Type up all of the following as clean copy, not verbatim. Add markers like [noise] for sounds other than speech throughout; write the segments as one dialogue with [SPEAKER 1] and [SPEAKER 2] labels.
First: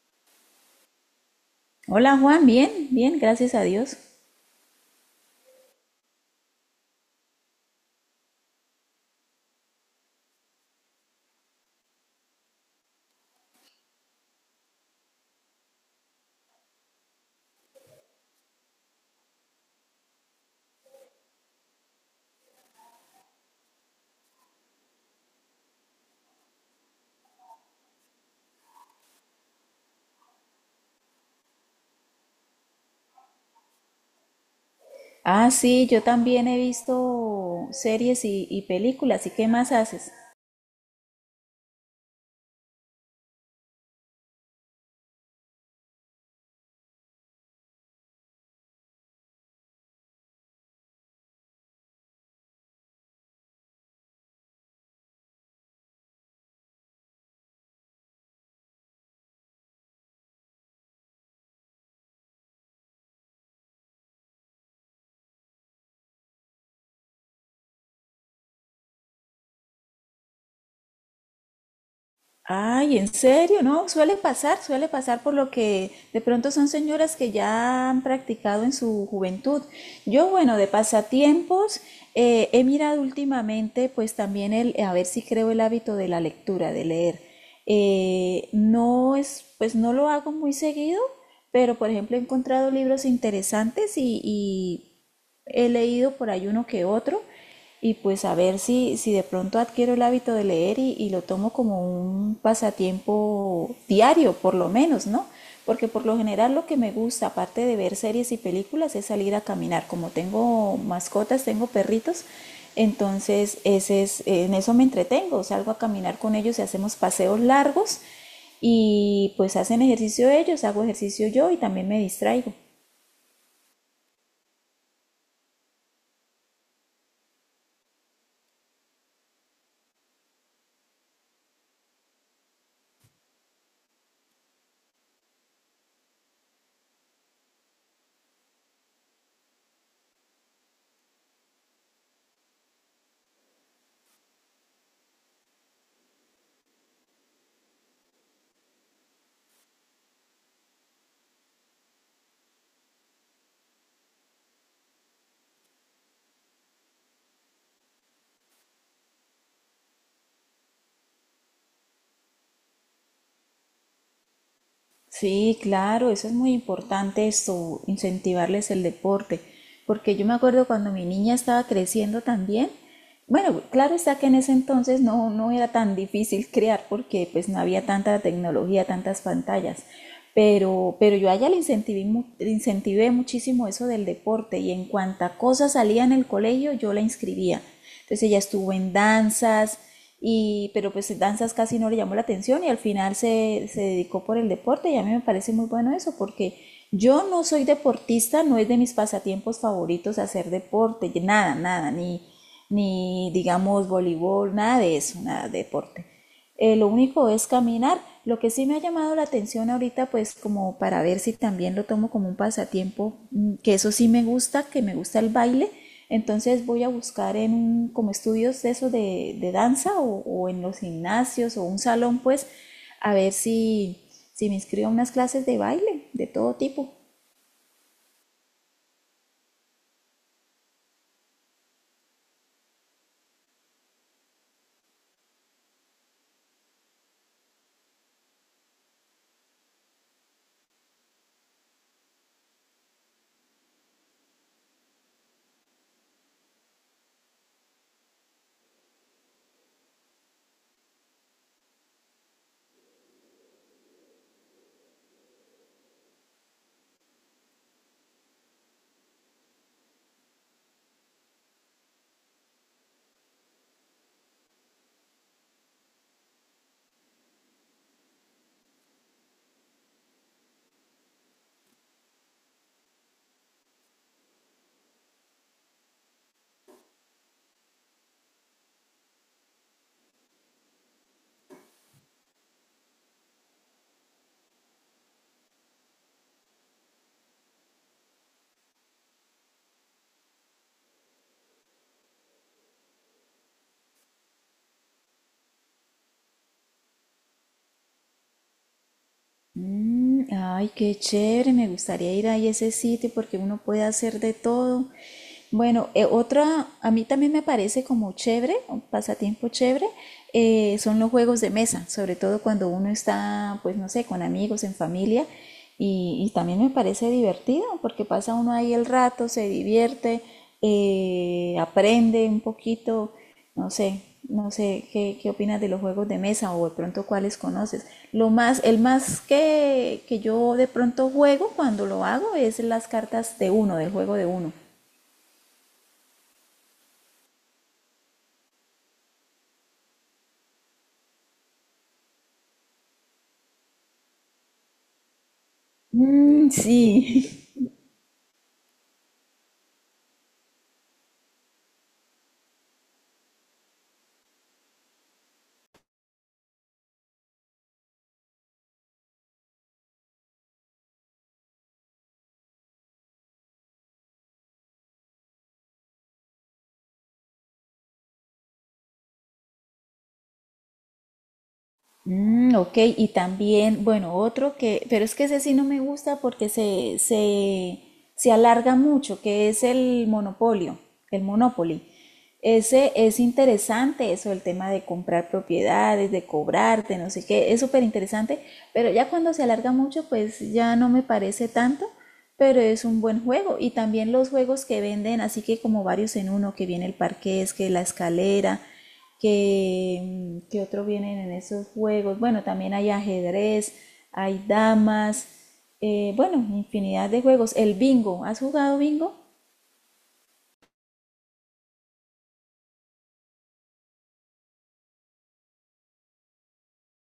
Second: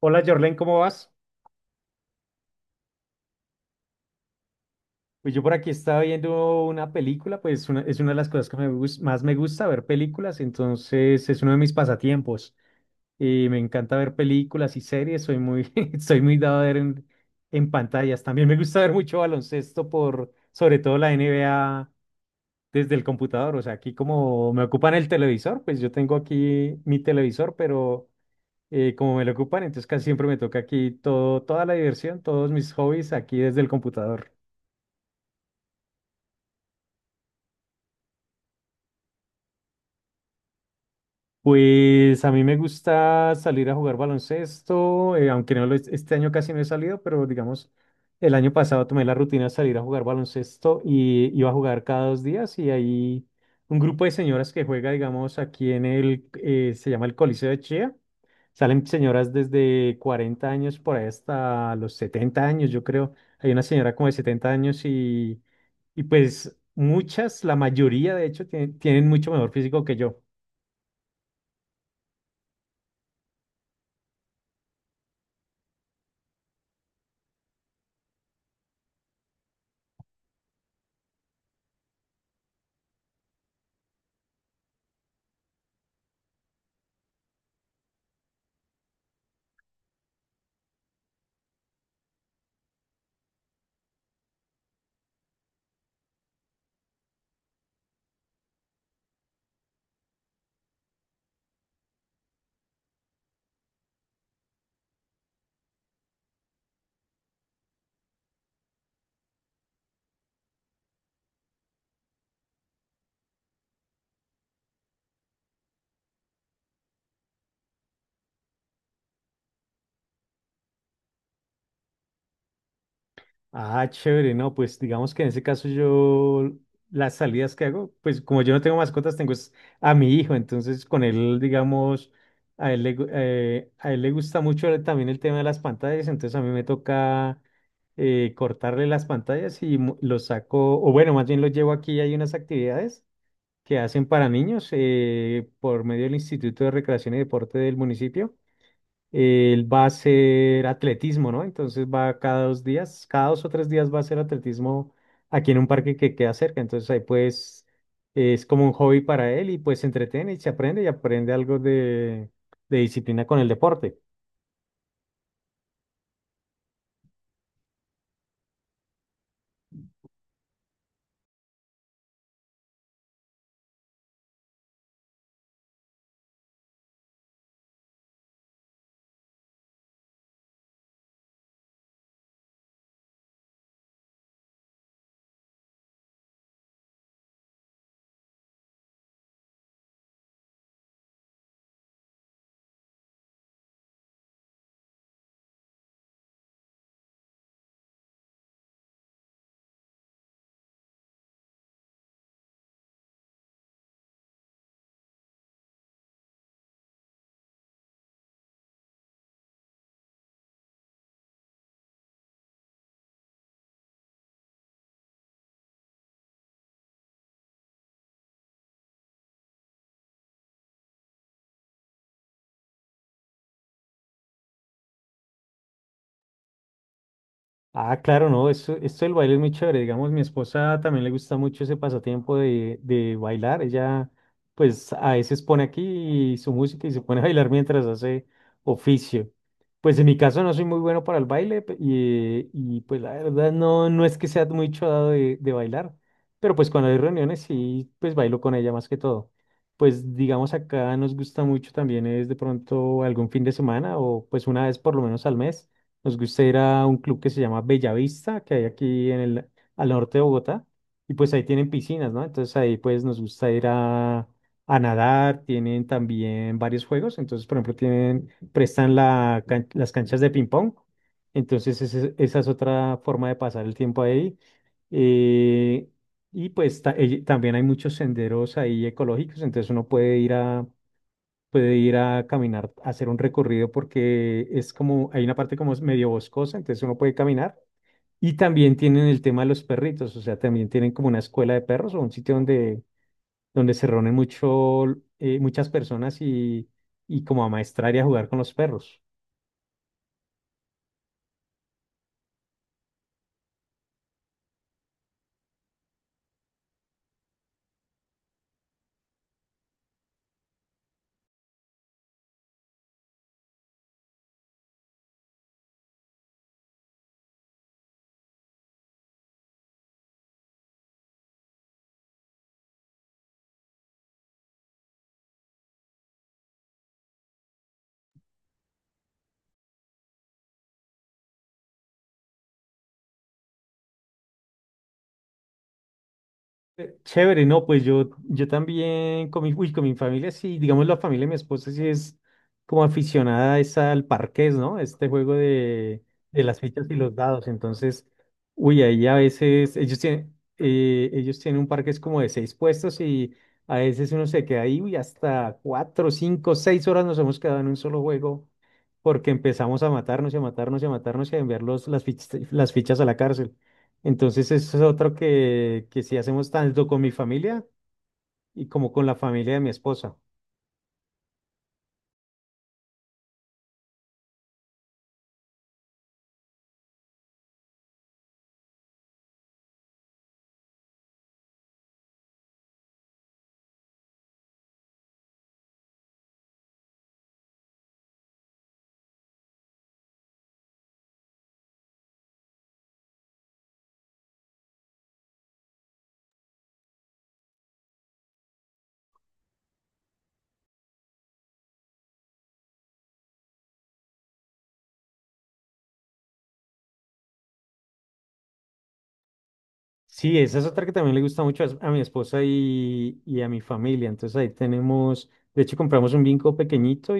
[SPEAKER 1] Hola Jorlen, ¿cómo vas?
[SPEAKER 2] Hola Juan, bien, bien, gracias a Dios.
[SPEAKER 1] Pues yo por aquí estaba viendo una película, pues es una de las cosas que más me gusta ver películas, entonces es uno de mis pasatiempos. Y me encanta ver películas y series, soy muy, [laughs] soy muy dado a ver en, pantallas. También me gusta ver mucho baloncesto por, sobre todo la NBA desde el computador. O sea, aquí como me ocupan el televisor, pues yo tengo aquí mi televisor, pero como me lo ocupan, entonces casi siempre me toca aquí todo, toda la diversión, todos mis hobbies aquí desde el computador.
[SPEAKER 2] Ah, sí, yo también he visto series y películas. ¿Y qué más haces?
[SPEAKER 1] Pues a mí me gusta salir a jugar baloncesto, aunque no lo he- este año casi no he salido, pero digamos, el año pasado tomé la rutina de salir a jugar baloncesto y iba a jugar cada 2 días y hay un grupo de señoras que juega, digamos, aquí en se llama el Coliseo de Chía. Salen señoras desde 40 años por ahí hasta los 70 años, yo creo. Hay una señora como de 70 años y pues muchas, la mayoría de hecho, tienen mucho mejor físico que yo.
[SPEAKER 2] Ay, ¿en serio? No, suele pasar por lo que de pronto son señoras que ya han practicado en su juventud. Yo, bueno, de pasatiempos, he mirado últimamente, pues también el, a ver si creo el hábito de la lectura, de leer. No es, pues no lo hago muy seguido, pero por ejemplo he encontrado libros interesantes y, he leído por ahí uno que otro y pues a ver si, si de pronto adquiero el hábito de leer y lo tomo como un pasatiempo diario, por lo menos, ¿no? Porque por lo general lo que me gusta, aparte de ver series y películas, es salir a caminar. Como tengo mascotas, tengo perritos, entonces ese es, en eso me entretengo. Salgo a caminar con ellos y hacemos paseos largos y pues hacen ejercicio ellos, hago ejercicio yo y también me distraigo.
[SPEAKER 1] Ah, chévere, no, pues digamos que en ese caso yo las salidas que hago, pues como yo no tengo mascotas, tengo es a mi hijo, entonces con él, digamos, a él le gusta mucho también el tema de las pantallas, entonces a mí me toca cortarle las pantallas y los saco, o bueno, más bien los llevo aquí, hay unas actividades que hacen para niños por medio del Instituto de Recreación y Deporte del municipio. Él va a hacer atletismo, ¿no? Entonces va cada 2 días, cada 2 o 3 días va a hacer atletismo aquí en un parque que queda cerca. Entonces ahí pues es como un hobby para él y pues se entretiene y se aprende y aprende algo de disciplina con el deporte.
[SPEAKER 2] Sí, claro, eso es muy importante, eso, incentivarles el deporte, porque yo me acuerdo cuando mi niña estaba creciendo también, bueno, claro está que en ese entonces no, no era tan difícil crear porque pues no había tanta tecnología, tantas pantallas, pero yo a ella le incentivé, le incentivé muchísimo eso del deporte y en cuanta cosa salía en el colegio yo la inscribía. Entonces ella estuvo en danzas, y, pero pues danzas casi no le llamó la atención y al final se, se dedicó por el deporte y a mí me parece muy bueno eso porque yo no soy deportista, no es de mis pasatiempos favoritos hacer deporte, nada, nada, ni, ni digamos voleibol, nada de eso, nada de deporte. Lo único es caminar. Lo que sí me ha llamado la atención ahorita, pues como para ver si también lo tomo como un pasatiempo, mm, que eso sí me gusta, que me gusta el baile. Entonces voy a buscar como estudios de eso de danza o en los gimnasios o un salón, pues a ver si, si me inscribo a unas clases de baile de todo tipo.
[SPEAKER 1] Ah, claro, no, esto del baile es muy chévere. Digamos, mi esposa también le gusta mucho ese pasatiempo de bailar. Ella, pues, a veces pone aquí su música y se pone a bailar mientras hace oficio. Pues en mi caso no soy muy bueno para el baile y, pues la verdad no, no es que sea muy chodado de bailar, pero pues cuando hay reuniones sí, pues bailo con ella más que todo. Pues digamos acá nos gusta mucho también es de pronto algún fin de semana o pues una vez por lo menos al mes nos gusta ir a un club que se llama Bellavista, que hay aquí en al norte de Bogotá, y pues ahí tienen piscinas, ¿no? Entonces ahí pues nos gusta ir a nadar, tienen también varios juegos, entonces por ejemplo prestan las canchas de ping pong, entonces esa es otra forma de pasar el tiempo ahí. Eh, También hay muchos senderos ahí ecológicos, entonces uno puede ir puede ir a caminar, a hacer un recorrido porque es como, hay una parte como es medio boscosa, entonces uno puede caminar. Y también tienen el tema de los perritos, o sea, también tienen como una escuela de perros o un sitio donde se reúnen mucho, muchas personas y, como a maestrar y a jugar con los perros.
[SPEAKER 2] Mm, ay, qué chévere, me gustaría ir ahí a ese sitio porque uno puede hacer de todo. Bueno, otra, a mí también me parece como chévere, un pasatiempo chévere, son los juegos de mesa, sobre todo cuando uno está, pues no sé, con amigos, en familia, y también me parece divertido porque pasa uno ahí el rato, se divierte, aprende un poquito. No sé, no sé qué, qué opinas de los juegos de mesa o de pronto cuáles conoces. Lo más, el más que yo de pronto juego cuando lo hago es las cartas de uno, del juego de uno.
[SPEAKER 1] Chévere, no, pues yo, también con uy, con mi familia, sí, digamos la familia de mi esposa sí es como aficionada es al parqués, ¿no? Este juego de
[SPEAKER 2] Mm,
[SPEAKER 1] las
[SPEAKER 2] sí.
[SPEAKER 1] fichas y los dados. Entonces, uy, ahí a veces ellos tienen un parqués como de seis puestos y a veces uno se queda ahí, uy, hasta 4, 5, 6 horas nos hemos quedado en un solo juego porque empezamos a matarnos y a matarnos y a matarnos y a enviar las fichas, a la cárcel. Entonces, eso es otro que sí hacemos tanto con mi familia y como con la familia de mi esposa.
[SPEAKER 2] Mm, ok, y también, bueno, otro que, pero es que ese sí no me gusta porque se alarga mucho, que es el monopolio, el Monopoly. Ese es interesante, eso, el tema de comprar propiedades, de cobrarte, no sé qué, es súper interesante, pero ya cuando se alarga mucho, pues ya no me parece tanto, pero es un buen juego. Y también los juegos que venden, así que como varios en uno, que viene el parqués, que la escalera, que, mm, que otro vienen en esos juegos. Bueno, también hay ajedrez, hay damas, bueno, infinidad de juegos. El bingo, ¿has jugado bingo?
[SPEAKER 1] Sí, esa es otra que también le gusta mucho a mi esposa y, a mi familia. Entonces ahí tenemos, de hecho compramos un vinco pequeñito.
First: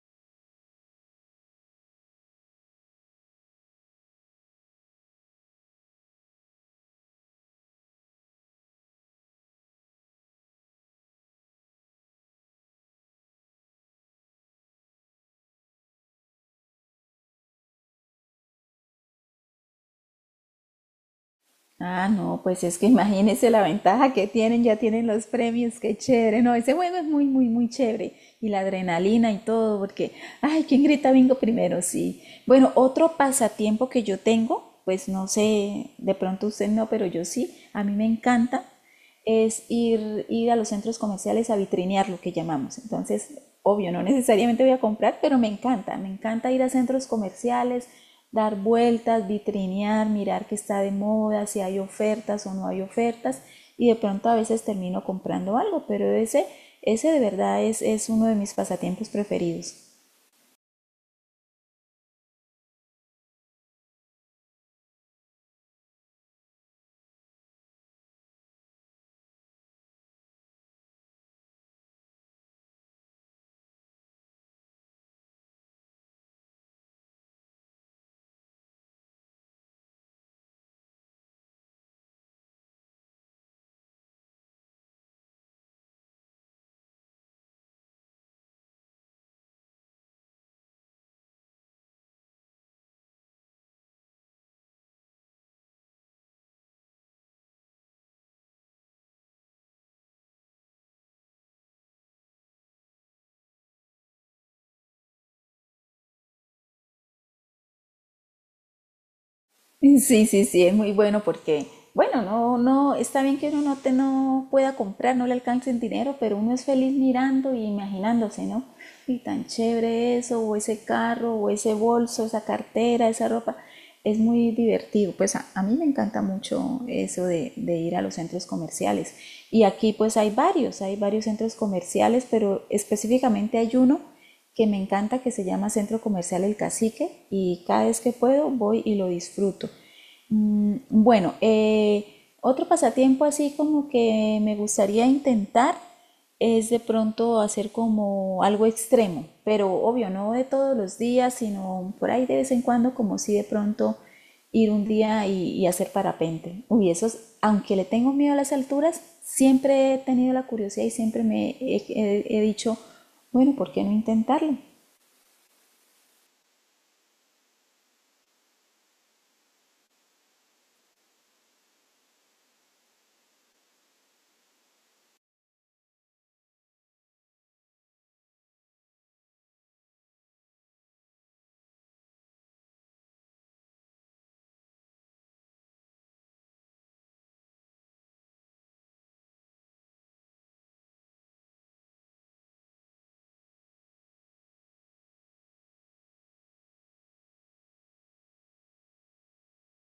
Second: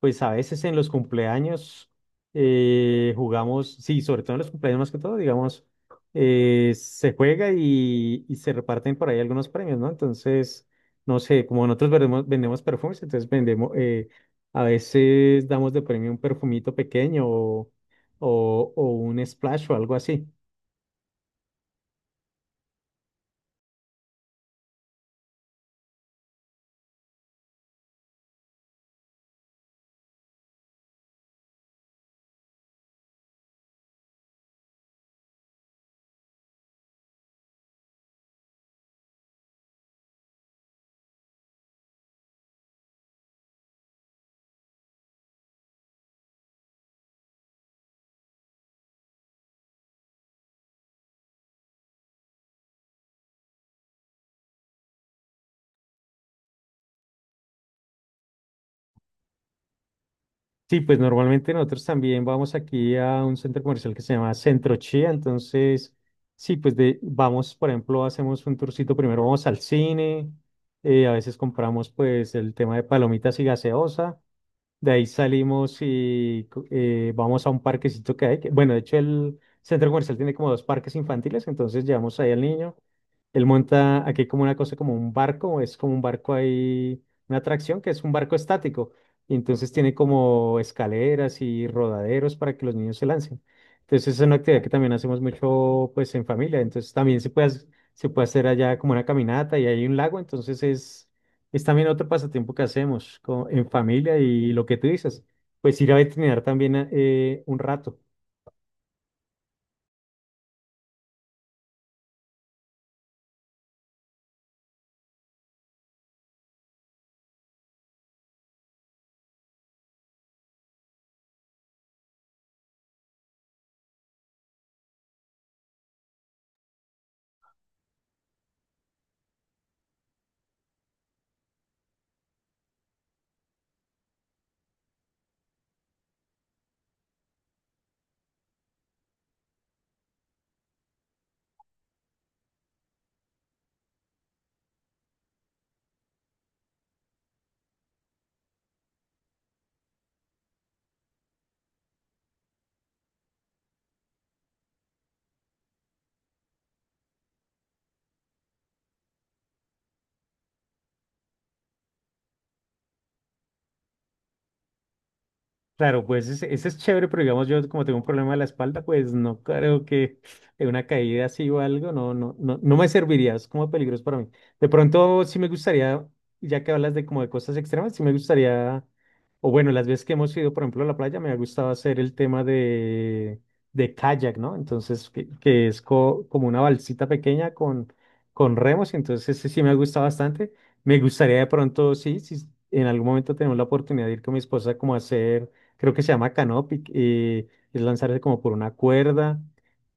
[SPEAKER 1] Pues a veces en los cumpleaños jugamos, sí, sobre todo en los cumpleaños más que todo, digamos, se juega y, se reparten por ahí algunos premios, ¿no? Entonces, no sé, como nosotros vendemos perfumes, entonces vendemos, a veces damos de premio un perfumito pequeño o un splash o algo así.
[SPEAKER 2] Ah, no, pues es que [laughs] imagínense la ventaja que tienen, ya tienen los premios, qué chévere. No, ese juego es muy, muy, muy chévere. Y la adrenalina y todo, porque, ay, ¿quién grita bingo primero? Sí. Bueno, otro pasatiempo que yo tengo, pues no sé, de pronto usted no, pero yo sí, a mí me encanta es ir, ir a los centros comerciales a vitrinear lo que llamamos. Entonces, obvio, no necesariamente voy a comprar, pero me encanta ir a centros comerciales, dar vueltas, vitrinear, mirar qué está de moda, si hay ofertas o no hay ofertas, y de pronto a veces termino comprando algo, pero ese de verdad es uno de mis pasatiempos preferidos.
[SPEAKER 1] Sí, pues normalmente nosotros también vamos aquí a un centro comercial que se llama Centro Chía, entonces sí, pues vamos, por ejemplo, hacemos un tourcito, primero vamos al cine, a veces compramos pues el tema de palomitas y gaseosa, de ahí salimos y vamos a un parquecito que hay, bueno, de hecho el centro comercial tiene como dos parques infantiles, entonces llevamos ahí al niño, él monta aquí como una cosa, como un barco, es como un barco ahí, una atracción que es un barco estático. Y entonces tiene como escaleras y rodaderos para que los niños se lancen. Entonces es una actividad que también hacemos mucho pues en familia. Entonces también se puede, se puede hacer allá como una caminata y hay un lago. Entonces es también otro pasatiempo que hacemos en familia y lo que tú dices, pues ir a veterinar también un rato.
[SPEAKER 2] [laughs] Sí, sí, sí, es muy bueno porque, bueno, no, no, está bien que uno no, te, no pueda comprar, no le alcance el dinero, pero uno es feliz mirando y imaginándose, ¿no? Y tan chévere eso, o ese carro, o ese bolso, esa cartera, esa ropa. Es muy divertido. Pues a mí me encanta mucho eso de ir a los centros comerciales. Y aquí pues hay varios centros comerciales, pero específicamente hay uno que me encanta, que se llama Centro Comercial El Cacique, y cada vez que puedo voy y lo disfruto. Mm, bueno, otro pasatiempo así como que me gustaría intentar es de pronto hacer como algo extremo, pero obvio, no de todos los días, sino por ahí de vez en cuando, como si de pronto ir un día y hacer parapente. Uy, eso es- aunque le tengo miedo a las alturas, siempre he tenido la curiosidad y siempre me he, he dicho, bueno, ¿por qué no intentarlo?
[SPEAKER 1] Claro, pues ese es chévere, pero digamos yo como tengo un problema de la espalda, pues no creo que de una caída así o algo, no, no, no, no me serviría, es como peligroso para mí. De pronto sí me gustaría, ya que hablas de como de cosas extremas, sí me gustaría, o bueno, las veces que hemos ido, por ejemplo, a la playa, me ha gustado hacer el tema de kayak, ¿no? Entonces, que es como una balsita pequeña con remos, entonces ese sí me ha gustado bastante. Me gustaría de pronto, sí, si en algún momento tenemos la oportunidad de ir con mi esposa como a hacer creo que se llama Canopy, es lanzarse como por una cuerda.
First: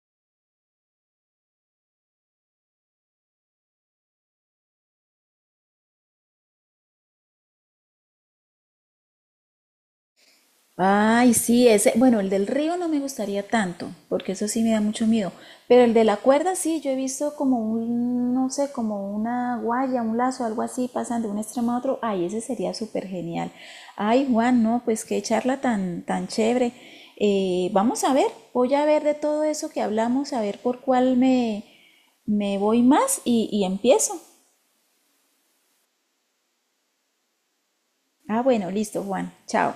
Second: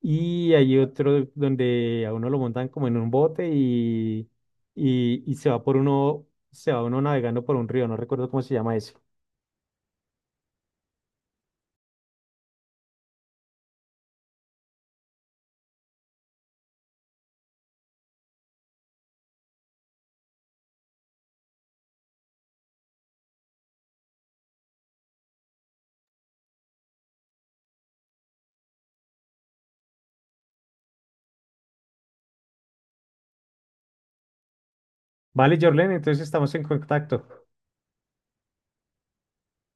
[SPEAKER 1] Y hay otro donde a uno lo montan como en un bote y, y se va se va uno navegando por un río, no recuerdo cómo se llama eso.
[SPEAKER 2] Ay, sí, ese, bueno, el del río no me gustaría tanto, porque eso sí me da mucho miedo, pero el de la cuerda sí, yo he visto como un, no sé, como una guaya, un lazo, algo así, pasan de un extremo a otro, ay, ese sería súper genial. Ay, Juan, no, pues qué charla tan, tan chévere. Vamos a ver, voy a ver de todo eso que hablamos, a ver por cuál me, me voy más y empiezo.
[SPEAKER 1] Vale, Jorlen, entonces estamos en contacto.
[SPEAKER 2] Ah, bueno, listo, Juan, chao.